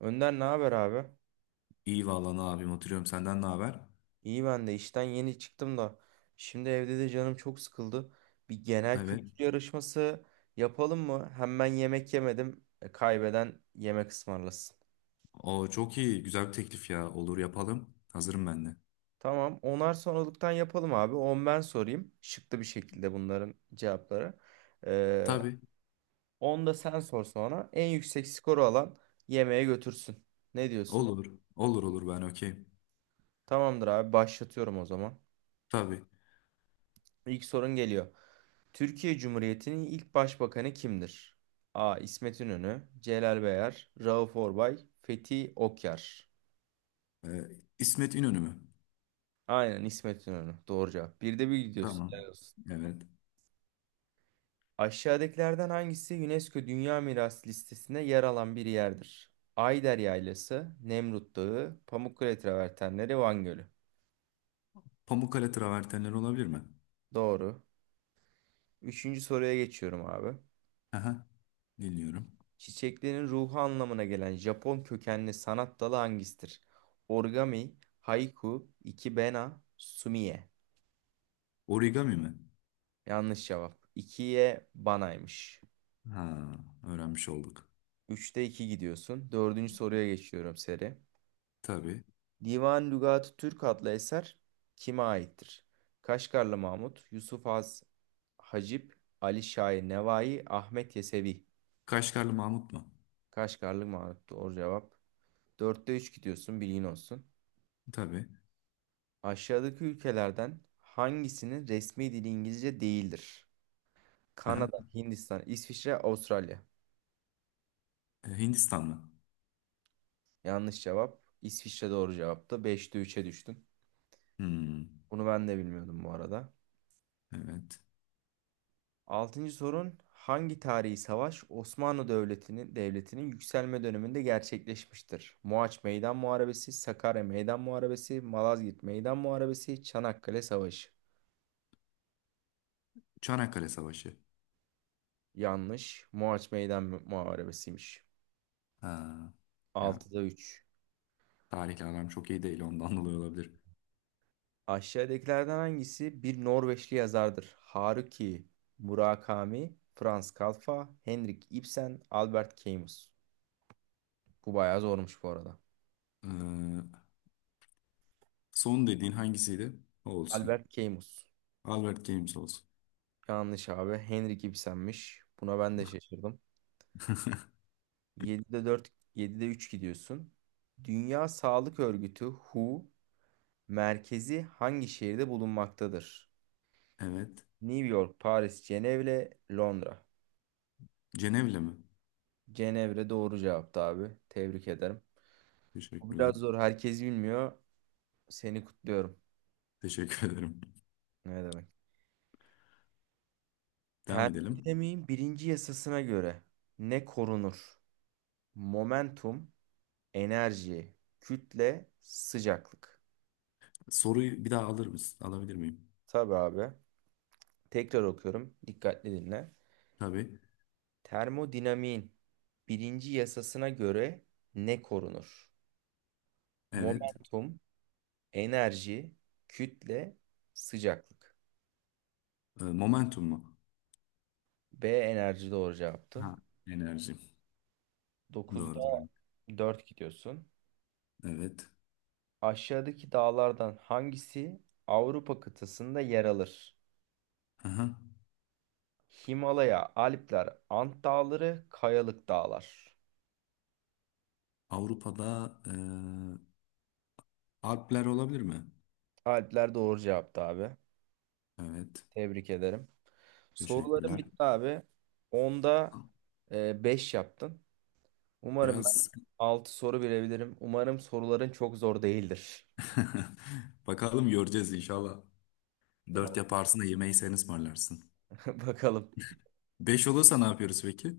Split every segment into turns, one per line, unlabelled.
Önder, ne haber abi?
İyi vallahi, ne yapayım, oturuyorum. Senden ne haber?
İyi, ben de işten yeni çıktım da. Şimdi evde de canım çok sıkıldı. Bir genel
Evet.
kültür yarışması yapalım mı? Hem ben yemek yemedim. Kaybeden yemek ısmarlasın.
O çok iyi, güzel bir teklif ya, olur yapalım. Hazırım ben de.
Tamam. Onar sonralıktan yapalım abi. 10 ben sorayım. Şıklı bir şekilde bunların cevapları. Ee,
Tabii,
10 da sen sor sonra. En yüksek skoru alan yemeğe götürsün. Ne diyorsun?
olur olur olur, ben okeyim.
Tamamdır abi. Başlatıyorum o zaman.
Tabii.
İlk sorun geliyor. Türkiye Cumhuriyeti'nin ilk başbakanı kimdir? A. İsmet İnönü, Celal Bayar, Rauf Orbay, Fethi Okyar.
Ee, İsmet İnönü mü?
Aynen, İsmet İnönü. Doğru cevap. Bir de bir gidiyorsun. Helal
Tamam.
olsun.
Evet.
Aşağıdakilerden hangisi UNESCO Dünya Mirası listesinde yer alan bir yerdir? Ayder Yaylası, Nemrut Dağı, Pamukkale Travertenleri, Van Gölü.
Pamukkale travertenleri olabilir mi?
Doğru. Üçüncü soruya geçiyorum abi.
Aha, dinliyorum.
Çiçeklerin ruhu anlamına gelen Japon kökenli sanat dalı hangisidir? Origami, haiku, ikebana, sumiye.
Origami mi?
Yanlış cevap. İkiye banaymış.
Ha, öğrenmiş olduk.
Üçte 2 gidiyorsun. Dördüncü soruya geçiyorum seri.
Tabii.
Divan Lügat-ı Türk adlı eser kime aittir? Kaşgarlı Mahmut, Yusuf Az Hacip, Ali Şair Nevai, Ahmet Yesevi.
Kaşgarlı Mahmut mu?
Kaşgarlı Mahmut, doğru cevap. Dörtte 3 gidiyorsun, bilgin olsun.
Tabii.
Aşağıdaki ülkelerden hangisinin resmi dili İngilizce değildir?
Aha.
Kanada, Hindistan, İsviçre, Avustralya.
Hindistan mı?
Yanlış cevap. İsviçre doğru cevaptı. 5'te 3'e düştün.
Hmm,
Bunu ben de bilmiyordum bu arada.
evet.
Altıncı sorun. Hangi tarihi savaş Osmanlı devletinin yükselme döneminde gerçekleşmiştir? Mohaç Meydan Muharebesi, Sakarya Meydan Muharebesi, Malazgirt Meydan Muharebesi, Çanakkale Savaşı.
Çanakkale Savaşı.
Yanlış. Mohaç Meydan Muharebesi'ymiş.
Ha. Ya,
6'da 3.
tarihle aram çok iyi değil, ondan dolayı olabilir.
Aşağıdakilerden hangisi bir Norveçli yazardır? Haruki Murakami, Franz Kalfa, Henrik Ibsen, Albert Camus. Bu bayağı zormuş bu arada.
Ee, son dediğin hangisiydi? O olsun.
Albert Camus.
Albert Games olsun.
Yanlış abi. Henrik Ibsen'miş. Buna ben de şaşırdım. 7'de 4, 7'de 3 gidiyorsun. Dünya Sağlık Örgütü WHO merkezi hangi şehirde bulunmaktadır?
Evet.
New York, Paris, Cenevre, Londra.
Cenevle mi?
Cenevre doğru cevaptı abi. Tebrik ederim. Bu biraz
Teşekkürler.
zor. Herkes bilmiyor. Seni kutluyorum.
Teşekkür ederim.
Ne demek?
Devam edelim.
Termodinamiğin birinci yasasına göre ne korunur? Momentum, enerji, kütle, sıcaklık.
Soruyu bir daha alır mısın? Alabilir miyim?
Tabii abi. Tekrar okuyorum. Dikkatli dinle.
Tabii.
Termodinamiğin birinci yasasına göre ne korunur?
Evet.
Momentum, enerji, kütle, sıcaklıklık.
Momentum mu?
B enerji, doğru cevaptı.
Ha. Enerji.
Dokuzda
Doğrudur.
4 gidiyorsun.
Evet.
Aşağıdaki dağlardan hangisi Avrupa kıtasında yer alır?
Aha.
Himalaya, Alpler, Ant Dağları, Kayalık Dağlar.
Avrupa'da Alpler olabilir mi?
Alpler doğru cevaptı abi.
Evet.
Tebrik ederim. Sorularım
Teşekkürler.
bitti abi. Onda 5 yaptın. Umarım ben
Biraz
6 soru bilebilirim. Umarım soruların çok zor değildir.
bakalım, göreceğiz inşallah. Dört
Tamam.
yaparsın da yemeği sen ısmarlarsın.
Bakalım.
Beş olursa ne yapıyoruz peki?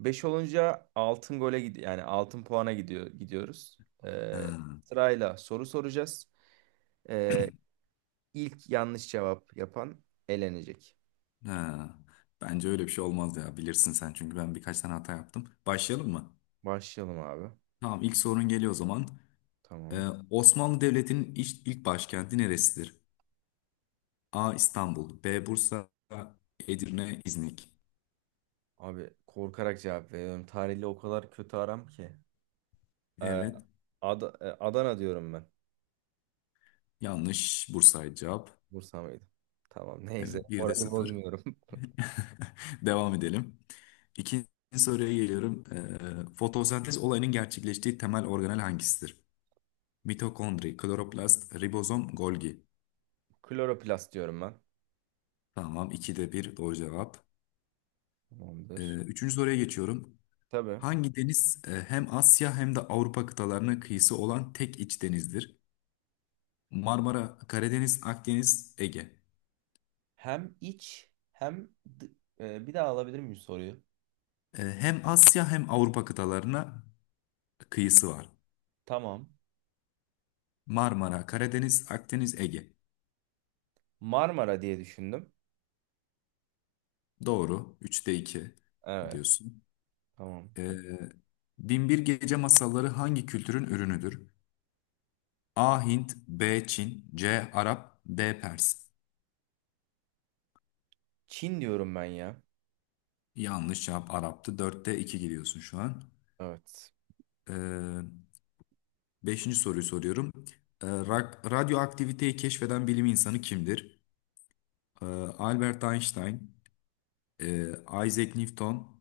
5 olunca altın gole gidiyor. Yani altın puana gidiyoruz.
Ha,
Sırayla soru soracağız. Ee, İlk yanlış cevap yapan elenecek.
ha. Bence öyle bir şey olmaz ya. Bilirsin sen, çünkü ben birkaç tane hata yaptım. Başlayalım mı?
Başlayalım abi.
Tamam, ilk sorun geliyor o zaman.
Tamam.
Osmanlı Devleti'nin ilk başkenti neresidir? A. İstanbul, B. Bursa, Edirne, İznik.
Abi, korkarak cevap veriyorum. Tarihle o kadar kötü aram ki. Ee,
Evet,
Adana diyorum ben.
yanlış. Bursa'ydı cevap.
Bursa mıydı? Tamam, neyse.
Evet, bir de
Orayı
sıfır.
bozmuyorum.
Devam edelim. İkinci soruya geliyorum. Fotosentez olayının gerçekleştiği temel organel hangisidir? Mitokondri, kloroplast, ribozom, Golgi.
Kloroplast diyorum ben.
Tamam, ikide bir doğru cevap.
Tamamdır.
Üçüncü soruya geçiyorum.
Tabii.
Hangi deniz hem Asya hem de Avrupa kıtalarına kıyısı olan tek iç denizdir? Marmara, Karadeniz, Akdeniz, Ege.
Hem iç hem bir daha alabilir miyim soruyu?
Hem Asya hem Avrupa kıtalarına kıyısı var.
Tamam.
Marmara, Karadeniz, Akdeniz, Ege.
Marmara diye düşündüm.
Doğru. Üçte iki
Evet.
diyorsun.
Tamam.
Ee, Binbir Gece Masalları hangi kültürün ürünüdür? A. Hint, B. Çin, C. Arap, D. Pers.
Çin diyorum ben ya.
Yanlış cevap, Arap'tı. Dörtte 2 gidiyorsun şu an.
Evet.
Ee, beşinci soruyu soruyorum. Radyoaktiviteyi keşfeden bilim insanı kimdir? Ee, Albert Einstein, e, Isaac Newton,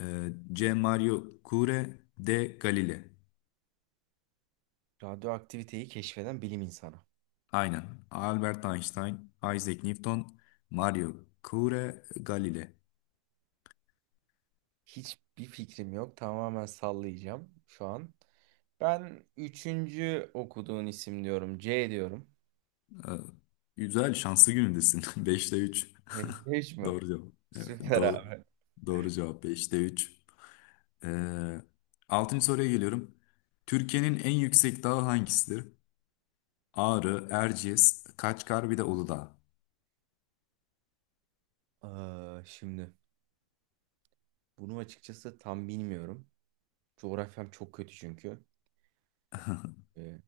C. Mario Curie, D. Galileo.
Radyoaktiviteyi keşfeden bilim insanı.
Aynen. Albert Einstein, Isaac Newton, Mario Curie, Galileo.
Hiçbir fikrim yok. Tamamen sallayacağım şu an. Ben üçüncü okuduğun isim diyorum. C diyorum.
Ee, Güzel, şanslı günündesin. Beşte üç.
Hiç mi?
Doğru cevap. Evet,
Süper
doğru.
abi.
Doğru cevap, beşte üç. Ee, 6. soruya geliyorum. Türkiye'nin en yüksek dağı hangisidir? Ağrı, Erciyes, Kaçkar, bir de Uludağ.
Aa, şimdi bunu açıkçası tam bilmiyorum. Coğrafyam çok kötü çünkü. Ee,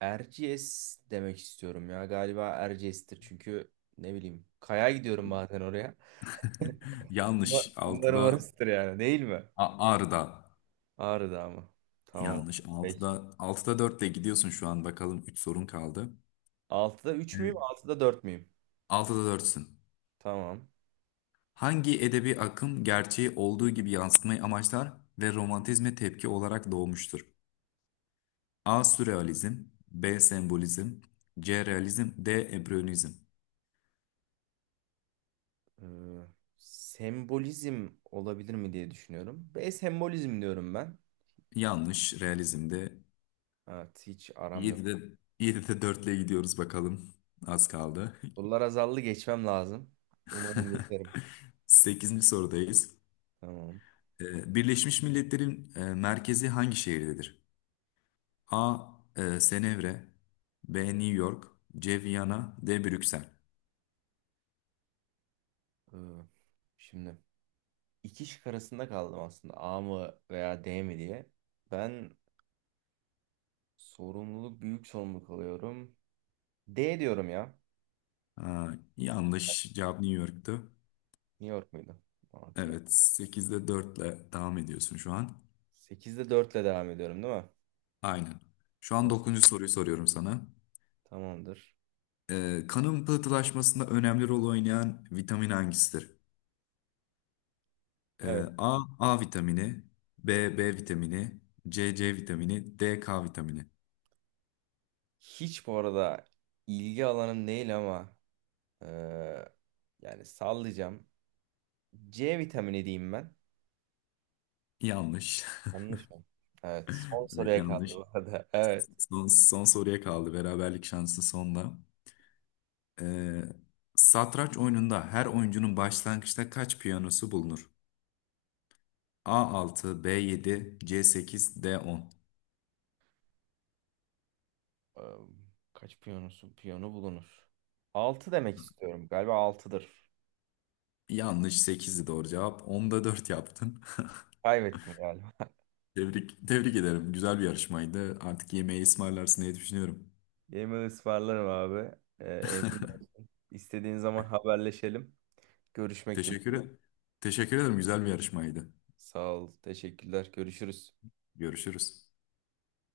Erciyes demek istiyorum ya. Galiba Erciyes'tir çünkü ne bileyim. Kaya gidiyorum bazen oraya.
Yanlış,
Umarım
altıda.
orasıdır yani, değil mi?
Ağrı'da.
Ağrı Dağı mı? Tamam.
Yanlış,
Peki.
altıda 4'te gidiyorsun şu an. Bakalım, 3 sorun kaldı.
Altıda 3 müyüm?
Evet.
Altıda 4 müyüm?
6'da 4'sün.
Tamam.
Hangi edebi akım gerçeği olduğu gibi yansıtmayı amaçlar ve romantizme tepki olarak doğmuştur? A. Sürrealizm, B. Sembolizm, C. Realizm, D. Empiryonizm.
Ee, Sembolizm olabilir mi diye düşünüyorum. B sembolizm diyorum ben.
Yanlış. Realizm'de.
Evet, hiç aram yok.
7'de 7'de 4 ile gidiyoruz, bakalım. Az kaldı.
Sorular azaldı, geçmem lazım. Umarım geçerim.
Sekizinci sorudayız.
Tamam.
Birleşmiş Milletler'in merkezi hangi şehirdedir? A. Cenevre, B. New York, C. Viyana, D. Brüksel.
Ee, Şimdi iki şık arasında kaldım aslında. A mı veya D mi diye. Ben büyük sorumluluk alıyorum. D diyorum ya.
Aa, yanlış cevap, New York'tu.
New York muydu? Okey.
Evet, 8'de dörtle devam ediyorsun şu an.
8'de 4 ile devam ediyorum, değil mi?
Aynen. Şu an
Tamam.
9. soruyu soruyorum sana.
Tamamdır.
Kanın pıhtılaşmasında önemli rol oynayan vitamin hangisidir?
Evet.
A, A vitamini, B, B vitamini, C, C vitamini, D, K vitamini.
Hiç bu arada ilgi alanım değil ama Ee, yani sallayacağım. C vitamini diyeyim ben.
Yanlış.
Yanlış mı? Evet. Son
Evet,
soruya kaldı
yanlış.
bu arada. Evet.
Son soruya kaldı. Beraberlik şansı sonda. Ee, satranç oyununda her oyuncunun başlangıçta kaç piyanosu bulunur? A altı, b yedi, c sekiz, d on.
Ee, Kaç piyonusu? Piyonu bulunur. 6 demek istiyorum. Galiba altıdır.
Yanlış, 8'di doğru cevap. Onda 4 yaptın.
Kaybettim galiba.
Tebrik ederim. Güzel bir yarışmaydı. Artık yemeği ısmarlarsın diye düşünüyorum.
Yemin ısmarlarım abi. Emin olsun. İstediğin zaman haberleşelim. Görüşmek
Teşekkür
dileğiyle.
ederim. Teşekkür ederim. Güzel bir yarışmaydı.
Sağ ol. Teşekkürler. Görüşürüz.
Görüşürüz.